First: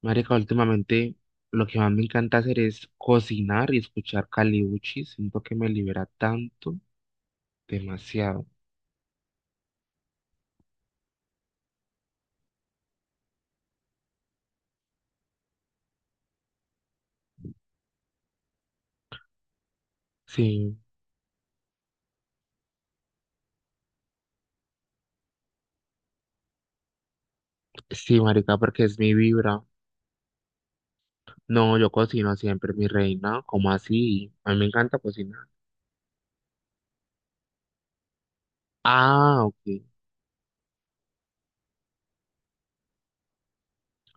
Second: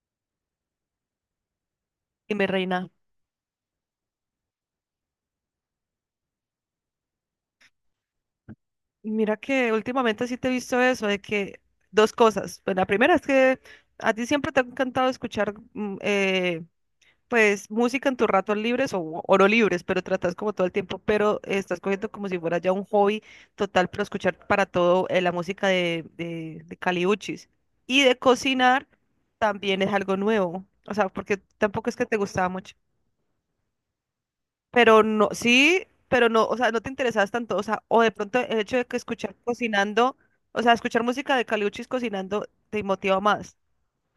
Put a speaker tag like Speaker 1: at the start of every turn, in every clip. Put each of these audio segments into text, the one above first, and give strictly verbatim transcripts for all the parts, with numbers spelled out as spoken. Speaker 1: Marica, últimamente lo que más me
Speaker 2: Y
Speaker 1: encanta
Speaker 2: mi
Speaker 1: hacer es
Speaker 2: reina,
Speaker 1: cocinar y escuchar Caliuchi. Siento que me libera tanto, demasiado.
Speaker 2: mira que últimamente sí te he visto eso, de que dos cosas. Pues la primera es que a ti siempre te ha encantado escuchar mm, eh, pues música en tus ratos libres o, o no libres, pero tratas como todo el
Speaker 1: Sí,
Speaker 2: tiempo, pero estás cogiendo como si fuera ya un hobby total, pero escuchar para todo eh, la música de, de, de Caliuchis. Y de
Speaker 1: sí, marica, porque
Speaker 2: cocinar
Speaker 1: es mi vibra.
Speaker 2: también es algo nuevo, o sea, porque
Speaker 1: No,
Speaker 2: tampoco
Speaker 1: yo
Speaker 2: es que te
Speaker 1: cocino
Speaker 2: gustaba
Speaker 1: siempre,
Speaker 2: mucho.
Speaker 1: mi reina. ¿Cómo así? A mí me encanta
Speaker 2: Pero no,
Speaker 1: cocinar.
Speaker 2: sí, pero no, o sea, no te interesabas tanto, o sea, o de pronto el hecho de que escuchar
Speaker 1: Ah, ok.
Speaker 2: cocinando, o sea, escuchar música de Caliuchis cocinando te motiva más.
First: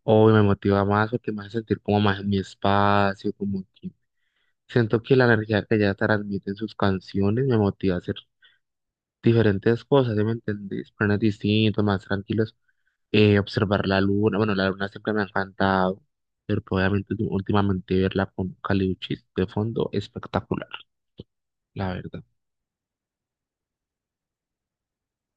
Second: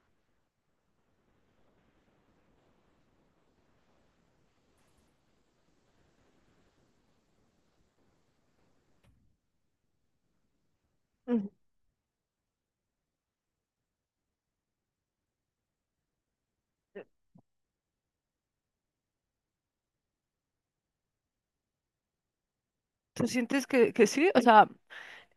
Speaker 1: Hoy me motiva más porque me hace sentir como más en mi espacio, como que siento que la energía que ella transmite en sus canciones me motiva a hacer diferentes cosas, ¿sí me entendés? Planes
Speaker 2: Ujú.
Speaker 1: distintos, más tranquilos. Eh, observar la luna. Bueno, la luna siempre me ha encantado, pero obviamente tú- últimamente verla con Caliuchis de fondo, espectacular, la verdad.
Speaker 2: ¿Tú sientes que, que sí? O sea,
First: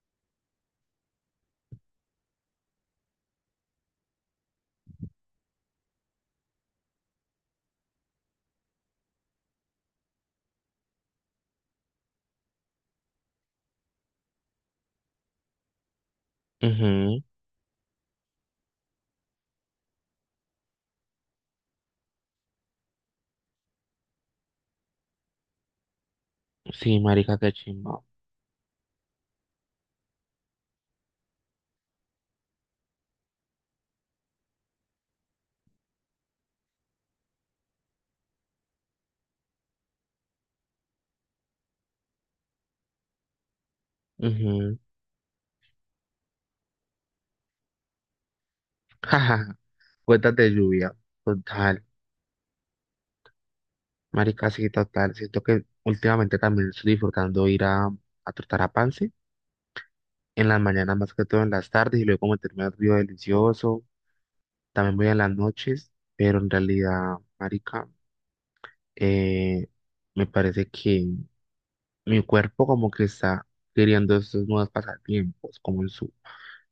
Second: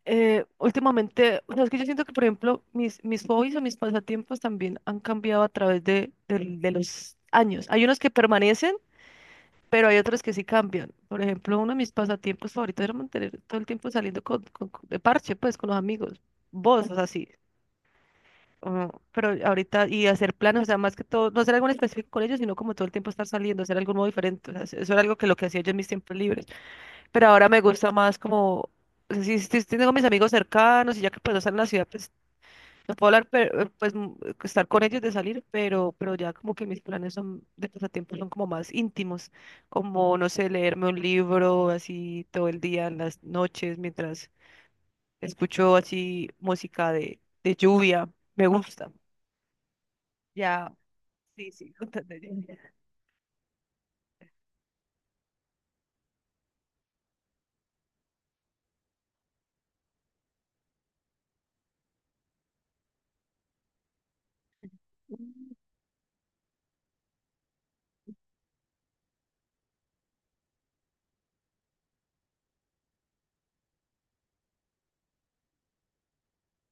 Speaker 2: eh, últimamente, o sea, es que yo siento que, por ejemplo, mis, mis hobbies o mis pasatiempos también han cambiado a través de, del- de los años. Hay unos que permanecen, pero hay otros que sí cambian. Por ejemplo, uno de mis pasatiempos favoritos era mantener todo el tiempo saliendo con, con- con- de parche, pues, con los amigos. Vos, o sea,
Speaker 1: Ujú.
Speaker 2: sí. Ah, pero ahorita, y hacer planes, o sea, más que todo, no hacer algo en específico con ellos, sino como todo el tiempo estar saliendo, hacer algo nuevo diferente. O sea, eso era algo que lo que hacía yo en mis tiempos libres.
Speaker 1: Sí,
Speaker 2: Pero
Speaker 1: marica,
Speaker 2: ahora
Speaker 1: qué
Speaker 2: me gusta
Speaker 1: chimba.
Speaker 2: más como, o sea, si, si tengo mis amigos cercanos y ya que puedo estar en la ciudad, pues no puedo hablar, pero, eh, pues mm, estar con ellos de salir, pero, pero ya como que mis planes son de pasatiempos son como más íntimos, como, no sé, leerme un libro así todo el día, en las noches, mientras
Speaker 1: Ujú.
Speaker 2: escucho así música de, de lluvia, me gusta.
Speaker 1: Jaja, cuentas de
Speaker 2: Ya.
Speaker 1: lluvia,
Speaker 2: Sí, sí,
Speaker 1: total.
Speaker 2: totalmente.
Speaker 1: Marica, sí, total. Siento que últimamente también estoy disfrutando ir a, a trotar a Pance, en las mañanas más que todo en las tardes, y luego meterme al río delicioso. También voy en las noches, pero en realidad, marica, eh, me parece que mi cuerpo como que está queriendo estos nuevos pasatiempos, como en su,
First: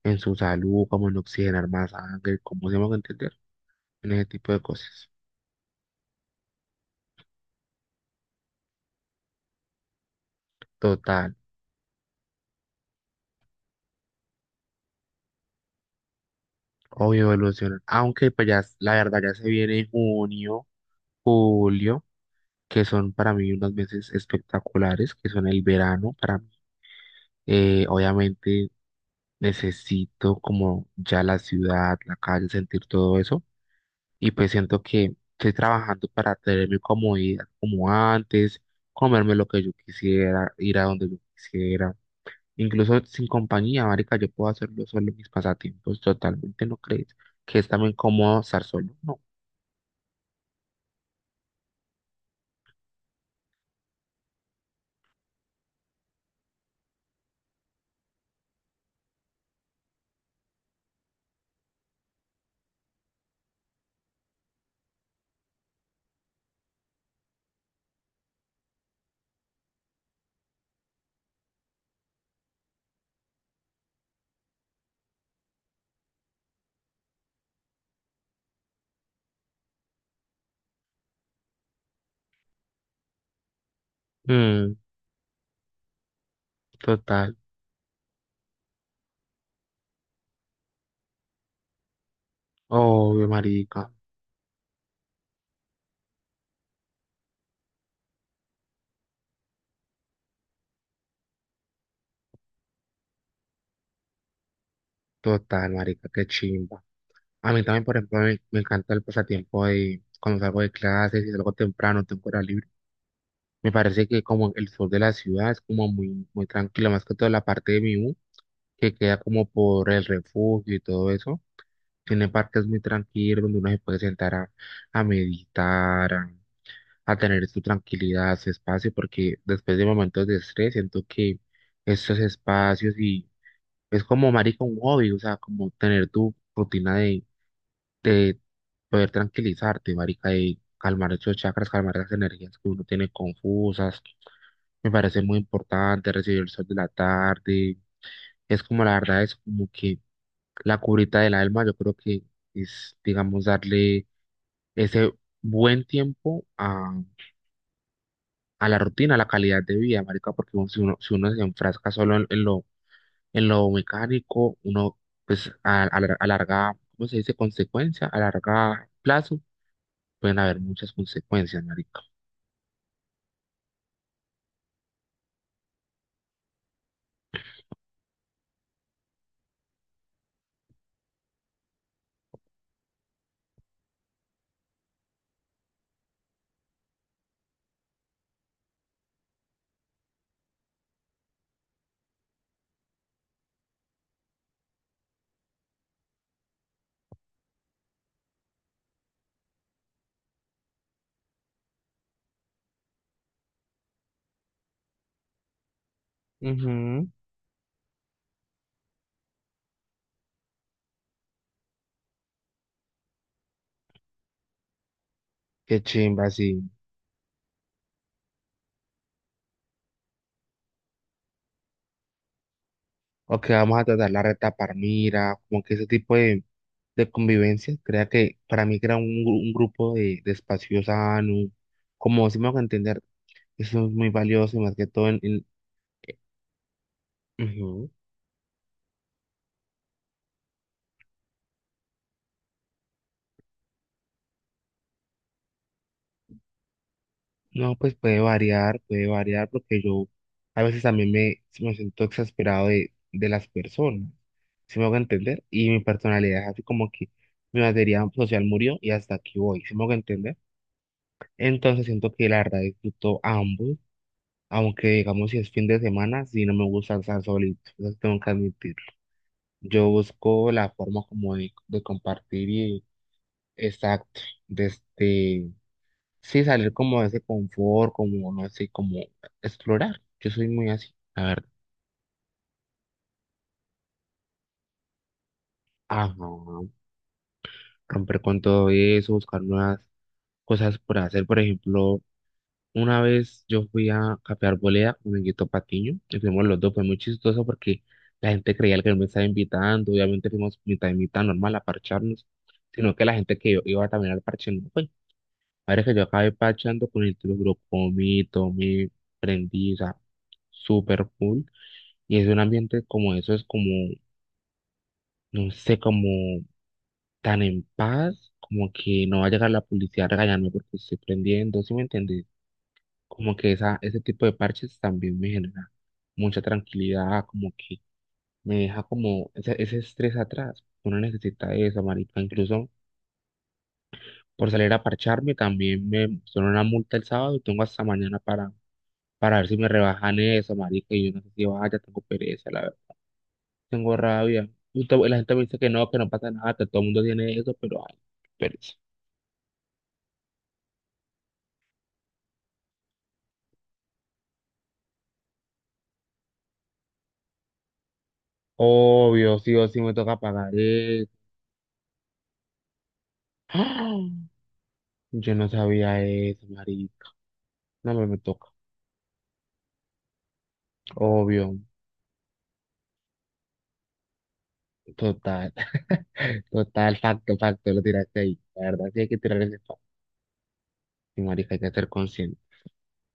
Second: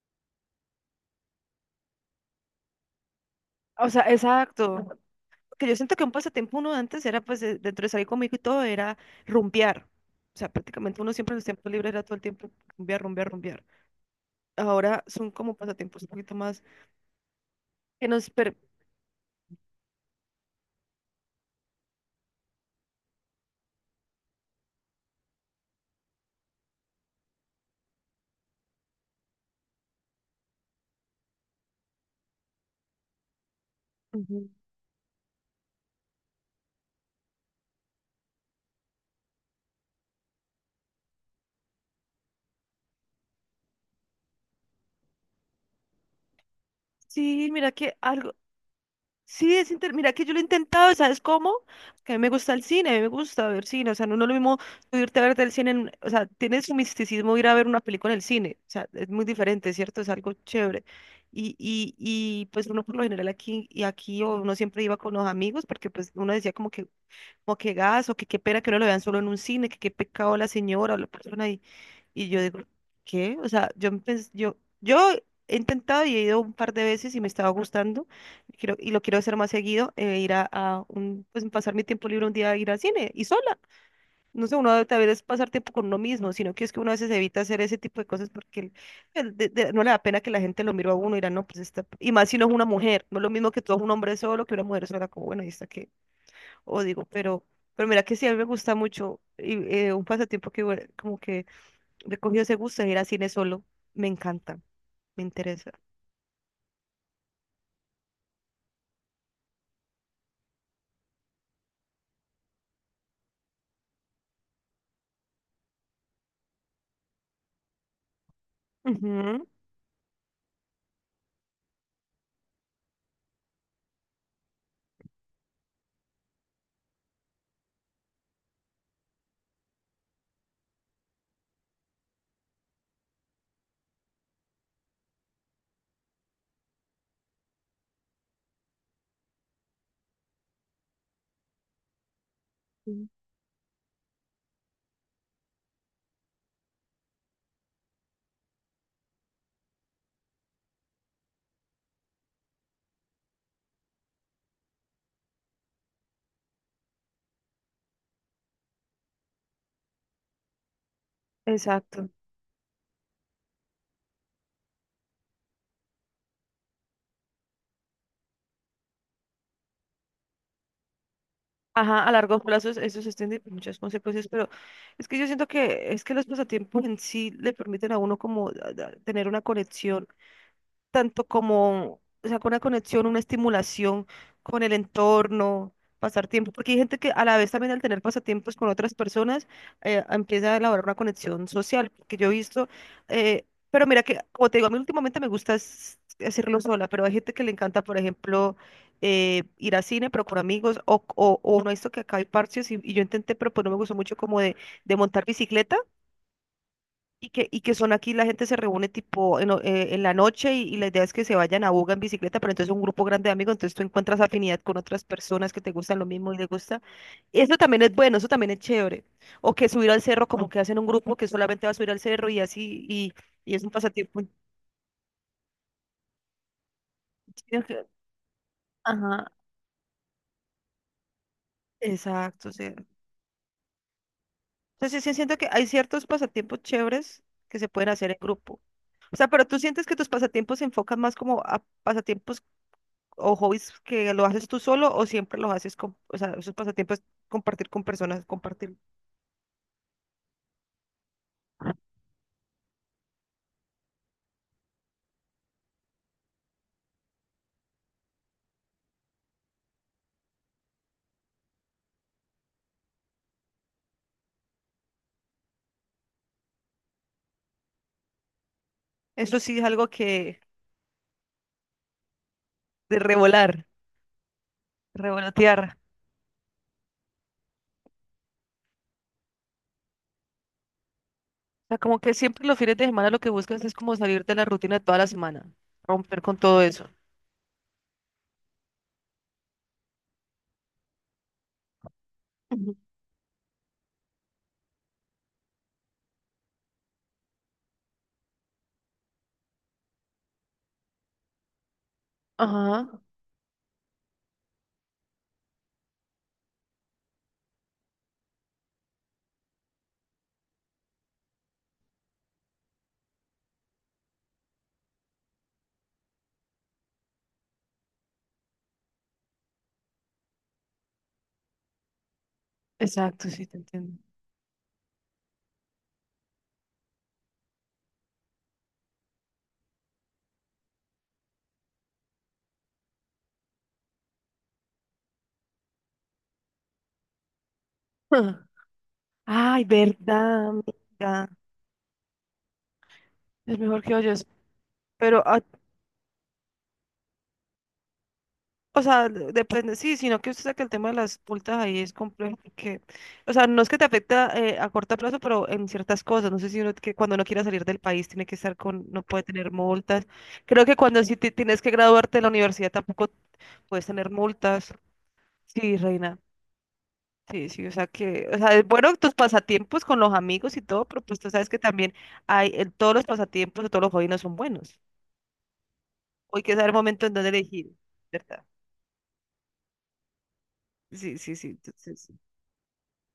Speaker 1: en su salud, como en oxigenar más sangre, como se van entender,
Speaker 2: O sea,
Speaker 1: en ese tipo de
Speaker 2: exacto.
Speaker 1: cosas.
Speaker 2: Que yo siento que un pasatiempo uno antes era, pues, de- dentro de salir conmigo y todo, era rumbear. O sea, prácticamente uno
Speaker 1: Total,
Speaker 2: siempre en los tiempos libres era todo el tiempo rumbear, rumbear, rumbear. Ahora son como pasatiempos un poquito más
Speaker 1: obvio evolucionar.
Speaker 2: que
Speaker 1: Aunque
Speaker 2: nos...
Speaker 1: pues
Speaker 2: per-
Speaker 1: ya, s- la verdad ya se viene junio, julio, que son para mí unos meses espectaculares, que son el verano para mí. Eh, obviamente necesito como ya la ciudad, la calle, sentir todo eso. Y
Speaker 2: Ujú.
Speaker 1: pues siento que estoy trabajando para tener mi comodidad como antes, comerme lo que yo quisiera, ir a donde yo quisiera, incluso sin compañía, marica, yo puedo hacerlo solo en mis pasatiempos, totalmente, ¿no crees?
Speaker 2: Sí,
Speaker 1: Que es
Speaker 2: mira
Speaker 1: también
Speaker 2: que algo.
Speaker 1: cómodo estar solo, ¿no?
Speaker 2: Sí, es inter- mira que yo lo he intentado, ¿sabes cómo? Que a mí me gusta el cine, a mí me gusta ver cine, o sea, no, no es lo mismo tú irte a ver del cine, en- o sea, tiene su misticismo ir a ver una película en el cine, o sea, es muy diferente, ¿cierto? Es algo chévere. Y, y, y pues uno por lo general aquí y aquí o uno siempre iba con los amigos porque pues uno decía como que, como que, gas o que qué pena que no lo vean solo en un cine, que qué pecado la señora o la persona y yo digo, ¿qué? O sea, yo, empe- yo, yo he intentado y he ido un par de veces y me estaba gustando. Quiero, y lo quiero hacer más seguido, eh, ir a, a un, pues pasar mi tiempo libre un día a ir al cine y sola. No sé,
Speaker 1: Mm,
Speaker 2: uno también es pasar tiempo con uno mismo, sino que es que uno a veces
Speaker 1: total,
Speaker 2: evita hacer ese tipo de cosas porque el- el de- de- no le da pena que la gente lo mire a uno y dirá, no, pues está, y más si no es una mujer, no es
Speaker 1: obvio,
Speaker 2: lo mismo que todo un
Speaker 1: marica,
Speaker 2: hombre solo, que una mujer sola, como bueno, y está que, o digo, pero, pero mira que sí, a mí me gusta mucho y, eh, un pasatiempo que bueno, como que le cogió ese gusto de ir a cine solo. Me encanta, me interesa.
Speaker 1: total, marica, qué chimba. A mí también, por ejemplo, me, me encanta el pasatiempo de cuando salgo de clases y salgo temprano, tengo hora libre. Me parece que como el sur de la ciudad es como muy, muy tranquilo, más que toda la parte de mi U, que queda como
Speaker 2: Ujú,
Speaker 1: por el refugio y todo eso. Tiene parques muy tranquilos donde uno se puede sentar a, a meditar, a, a tener su tranquilidad, su espacio, porque después de momentos de estrés siento que estos espacios y es como marica un hobby, o sea, como tener tu rutina de de poder tranquilizarte, marica, y calmar esos chakras, calmar las energías que uno
Speaker 2: sí,
Speaker 1: tiene confusas. Me parece muy importante recibir el sol de la tarde. Es como la verdad, es como que la curita del alma, yo creo que es, digamos, darle ese buen tiempo a, a la rutina, a la calidad de vida, marica, porque uno- si uno, si uno se enfrasca
Speaker 2: exacto.
Speaker 1: solo en, en lo, en lo mecánico, uno pues a, a, lar- a larga, ¿cómo se dice? Consecuencia, a larga plazo pueden haber muchas consecuencias, marico.
Speaker 2: Ajá, a largo plazo es- eso se extiende por muchas consecuencias, pero es que yo siento que es que los pasatiempos en sí le permiten a uno como a- a tener una conexión tanto como, o sea, con una conexión, una estimulación con el entorno, pasar tiempo, porque hay gente que a la vez también al tener pasatiempos con otras personas, eh, empieza a elaborar una conexión social, que yo he visto, eh, pero mira que, como te digo, a mí últimamente me gusta es- hacerlo sola, pero hay gente que le encanta, por ejemplo, eh, ir a cine, pero con amigos, o, o, o no, esto que acá hay parches, y, y yo intenté, pero pues no me gustó mucho como de, de montar bicicleta,
Speaker 1: Ujú.
Speaker 2: y que, y que son aquí, la gente se reúne tipo en, o- eh, en la noche y, y la idea es que se vayan a Buga en bicicleta, pero entonces es un grupo grande de amigos, entonces tú encuentras afinidad con otras personas que te
Speaker 1: Qué
Speaker 2: gustan lo
Speaker 1: chimba,
Speaker 2: mismo y
Speaker 1: sí.
Speaker 2: les gusta. Eso también es bueno, eso también es chévere. O que subir al cerro, como que hacen un grupo que solamente va a subir al cerro y así, y,
Speaker 1: O que
Speaker 2: y es un
Speaker 1: vamos a tratar la
Speaker 2: pasatiempo.
Speaker 1: reta Parmira, como que ese tipo de, de
Speaker 2: chido
Speaker 1: convivencia,
Speaker 2: que-
Speaker 1: crea que para mí crea un,
Speaker 2: Ajá,
Speaker 1: gru- un grupo de, de espacio sano, como si me
Speaker 2: exacto. O
Speaker 1: hago
Speaker 2: sea,
Speaker 1: entender, eso es muy valioso y más que
Speaker 2: entonces
Speaker 1: todo
Speaker 2: sí
Speaker 1: en,
Speaker 2: siento
Speaker 1: en-
Speaker 2: que hay ciertos pasatiempos chéveres que se
Speaker 1: ujú.
Speaker 2: pueden hacer en grupo. O sea, pero tú sientes que tus pasatiempos se enfocan más como a pasatiempos o hobbies que lo haces tú solo o siempre los haces con, o sea, esos pasatiempos compartir
Speaker 1: No,
Speaker 2: con
Speaker 1: pues puede
Speaker 2: personas, compartir.
Speaker 1: variar, puede variar, porque yo a veces también me, me siento exasperado de, de las personas, si me hago entender, y mi personalidad es así como que mi batería social murió y hasta aquí voy, si me hago entender. Entonces siento que la verdad disfruto ambos, aunque digamos si es fin de semana, si no me gusta estar solito, eso sí tengo que admitir.
Speaker 2: Eso sí es algo
Speaker 1: Yo
Speaker 2: que
Speaker 1: busco la forma como de, de compartir y
Speaker 2: de revolar,
Speaker 1: exacto, desde
Speaker 2: revolotear.
Speaker 1: sí, salir como de ese confort, como, no sé, como explorar. Yo soy muy así, la verdad.
Speaker 2: O sea, como que siempre los fines de semana lo que buscas es como salir de la rutina de toda la semana,
Speaker 1: Ajá,
Speaker 2: romper con todo eso.
Speaker 1: romper con todo eso, buscar nuevas cosas por hacer. Por ejemplo,
Speaker 2: Ujú.
Speaker 1: una vez yo fui a Café Arboleda con Guito Patiño, y fuimos los dos, fue muy chistoso porque la gente creía que él me estaba invitando, obviamente fuimos mitad y mitad normal a parcharnos,
Speaker 2: Ajá,
Speaker 1: sino que la gente que yo iba también al parche no fue. Ahora que yo acabé parchando con el grupo, comí, tomé, prendí, o sea, súper full. Y es un ambiente como eso, es como, no sé, como tan en paz, como que no va a llegar la policía a regañarme porque estoy prendiendo, ¿sí me entiendes?
Speaker 2: exacto,
Speaker 1: Como
Speaker 2: sí,
Speaker 1: que
Speaker 2: te
Speaker 1: esa,
Speaker 2: entiendo.
Speaker 1: ese tipo de parches también me genera mucha tranquilidad, como que me deja como ese, ese estrés atrás. Uno necesita eso, marica. Incluso por salir a parcharme también me pusieron una multa el sábado y tengo hasta mañana para, para ver si
Speaker 2: Ay,
Speaker 1: me rebajan
Speaker 2: verdad,
Speaker 1: eso, marica. Y yo no
Speaker 2: amiga.
Speaker 1: sé si vaya, tengo pereza, la
Speaker 2: Es mejor que
Speaker 1: tengo
Speaker 2: oyes.
Speaker 1: rabia. Justo la
Speaker 2: Pero,
Speaker 1: gente
Speaker 2: ah,
Speaker 1: me dice que no, que no pasa nada, que todo el mundo tiene eso, pero ay, pereza.
Speaker 2: O sea, de- depende, sí, sino que usted saca el tema de las multas ahí es complejo porque, o sea, no es que te afecta eh, a corto plazo, pero en ciertas cosas, no sé si uno que cuando no quiera salir del país tiene que estar con, no puede
Speaker 1: Obvio,
Speaker 2: tener
Speaker 1: sí o sí me
Speaker 2: multas.
Speaker 1: toca pagar
Speaker 2: Creo que cuando
Speaker 1: eso.
Speaker 2: sí te- tienes que graduarte de la universidad tampoco puedes tener
Speaker 1: ¡Ah!
Speaker 2: multas.
Speaker 1: Yo no
Speaker 2: Sí,
Speaker 1: sabía
Speaker 2: reina.
Speaker 1: eso, marica.
Speaker 2: Sí, sí, o sea
Speaker 1: No, pero me
Speaker 2: que, o
Speaker 1: toca.
Speaker 2: sea, es bueno tus pasatiempos con los amigos y todo, pero pues tú sabes
Speaker 1: Obvio,
Speaker 2: que también hay, el- todos los pasatiempos de todos los jóvenes son buenos.
Speaker 1: total,
Speaker 2: Hoy que saber el
Speaker 1: total,
Speaker 2: momento en donde
Speaker 1: facto, facto,
Speaker 2: elegir,
Speaker 1: lo tiraste ahí.
Speaker 2: ¿verdad?
Speaker 1: La verdad, sí hay que tirar ese facto.
Speaker 2: Sí,
Speaker 1: Sí,
Speaker 2: sí, sí.
Speaker 1: marica, hay que ser
Speaker 2: Entonces,
Speaker 1: consciente.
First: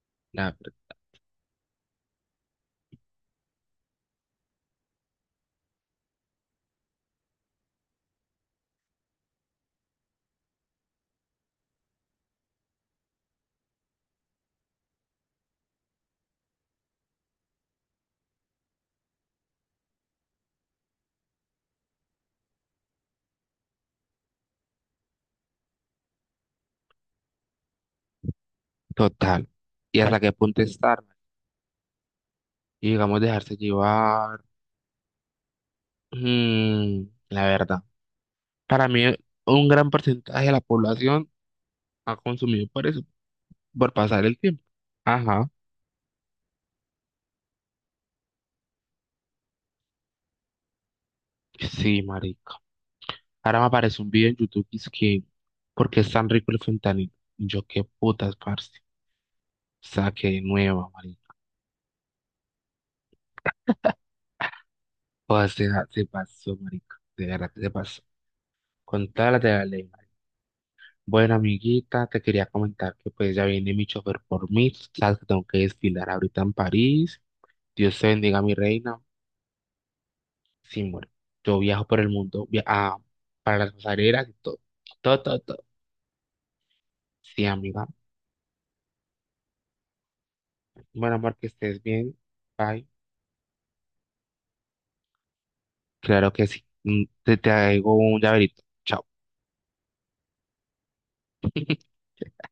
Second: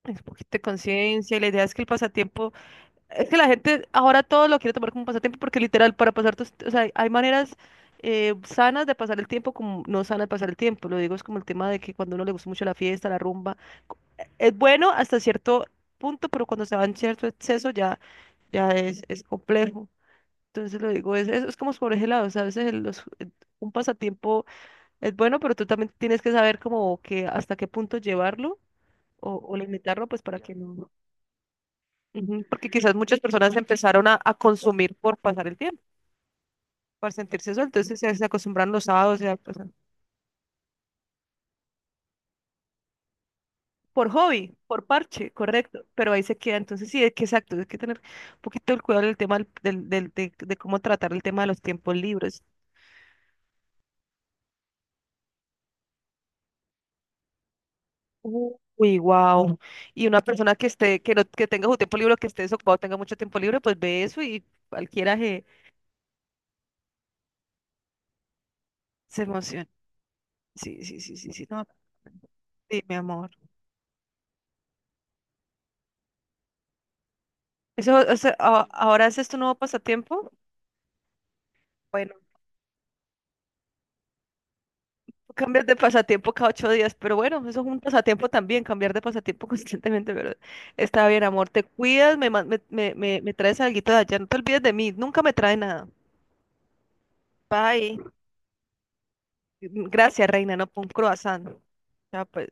Speaker 2: es un poquito
Speaker 1: La
Speaker 2: de
Speaker 1: verdad.
Speaker 2: conciencia y la idea es que el pasatiempo, es que la gente ahora todo lo quiere tomar como un pasatiempo porque literal para pasar tus, o sea, hay maneras eh, sanas de pasar el tiempo como no sanas de pasar el tiempo. Lo digo es como el tema de que cuando a uno le gusta mucho la fiesta, la rumba, co- es bueno hasta cierto punto, pero cuando se va en cierto exceso ya, ya es, es complejo. Entonces lo digo, es, es, es como por ese lado, o sea, a veces el- los- el- un pasatiempo es bueno, pero tú también tienes que saber como que hasta qué punto llevarlo o,
Speaker 1: Total.
Speaker 2: o
Speaker 1: ¿Y
Speaker 2: limitarlo
Speaker 1: hasta
Speaker 2: pues
Speaker 1: qué
Speaker 2: para que
Speaker 1: punto
Speaker 2: no.
Speaker 1: estar?
Speaker 2: Ujú. Porque
Speaker 1: Y
Speaker 2: quizás muchas
Speaker 1: digamos,
Speaker 2: personas
Speaker 1: dejarse
Speaker 2: empezaron a, a
Speaker 1: llevar.
Speaker 2: consumir por pasar el tiempo,
Speaker 1: Mm,
Speaker 2: para
Speaker 1: la
Speaker 2: sentirse sol,
Speaker 1: verdad.
Speaker 2: entonces se, se acostumbraron los
Speaker 1: Para mí,
Speaker 2: sábados, ya, pues,
Speaker 1: un gran porcentaje de la población ha consumido por eso. Por
Speaker 2: por
Speaker 1: pasar el
Speaker 2: hobby,
Speaker 1: tiempo.
Speaker 2: por parche,
Speaker 1: Ajá.
Speaker 2: correcto, pero ahí se queda, entonces sí, es que exacto, hay que tener un poquito el cuidado del tema del, del- del- de, de cómo tratar el tema de los tiempos
Speaker 1: Sí,
Speaker 2: libres.
Speaker 1: marica. Ahora me aparece un video en YouTube que es que, ¿por qué es tan rico el fentanilo? Y yo, qué putas, parce.
Speaker 2: Uy, wow. Y una
Speaker 1: Saqué de
Speaker 2: persona que
Speaker 1: nueva,
Speaker 2: esté, que no,
Speaker 1: marica.
Speaker 2: que tenga su tiempo libre, que esté desocupado, tenga mucho tiempo libre, pues ve eso y cualquiera se,
Speaker 1: Joder, se, se pasó, marica. De verdad que se pasó. Con
Speaker 2: se
Speaker 1: todas las de la
Speaker 2: emociona.
Speaker 1: ley, marica.
Speaker 2: Sí, sí, sí, sí,
Speaker 1: Bueno,
Speaker 2: sí, no,
Speaker 1: amiguita, te quería
Speaker 2: sí,
Speaker 1: comentar
Speaker 2: mi
Speaker 1: que
Speaker 2: amor.
Speaker 1: pues ya viene mi chofer por mí. Sabes que tengo que desfilar ahorita en París.
Speaker 2: Eso,
Speaker 1: Dios te
Speaker 2: o sea,
Speaker 1: bendiga, mi
Speaker 2: a-
Speaker 1: reina.
Speaker 2: ahora ese es tu nuevo pasatiempo.
Speaker 1: Sí, bueno, yo viajo por el
Speaker 2: Bueno.
Speaker 1: mundo, via- ah, para las pasarelas y todo. Todo, todo, todo.
Speaker 2: Cambias de pasatiempo cada ocho días, pero bueno,
Speaker 1: Sí,
Speaker 2: eso es un
Speaker 1: amiga.
Speaker 2: pasatiempo también, cambiar de pasatiempo constantemente, pero está
Speaker 1: Bueno,
Speaker 2: bien,
Speaker 1: amor, que
Speaker 2: amor, te
Speaker 1: estés bien.
Speaker 2: cuidas, me, man- me,
Speaker 1: Bye.
Speaker 2: me, me, me traes algo de allá, no te olvides de mí, nunca me trae nada.
Speaker 1: Claro que sí. Mm, te traigo
Speaker 2: Bye.
Speaker 1: un llaverito. Chao.
Speaker 2: Gracias, reina, no, por un croissant. Ya pues.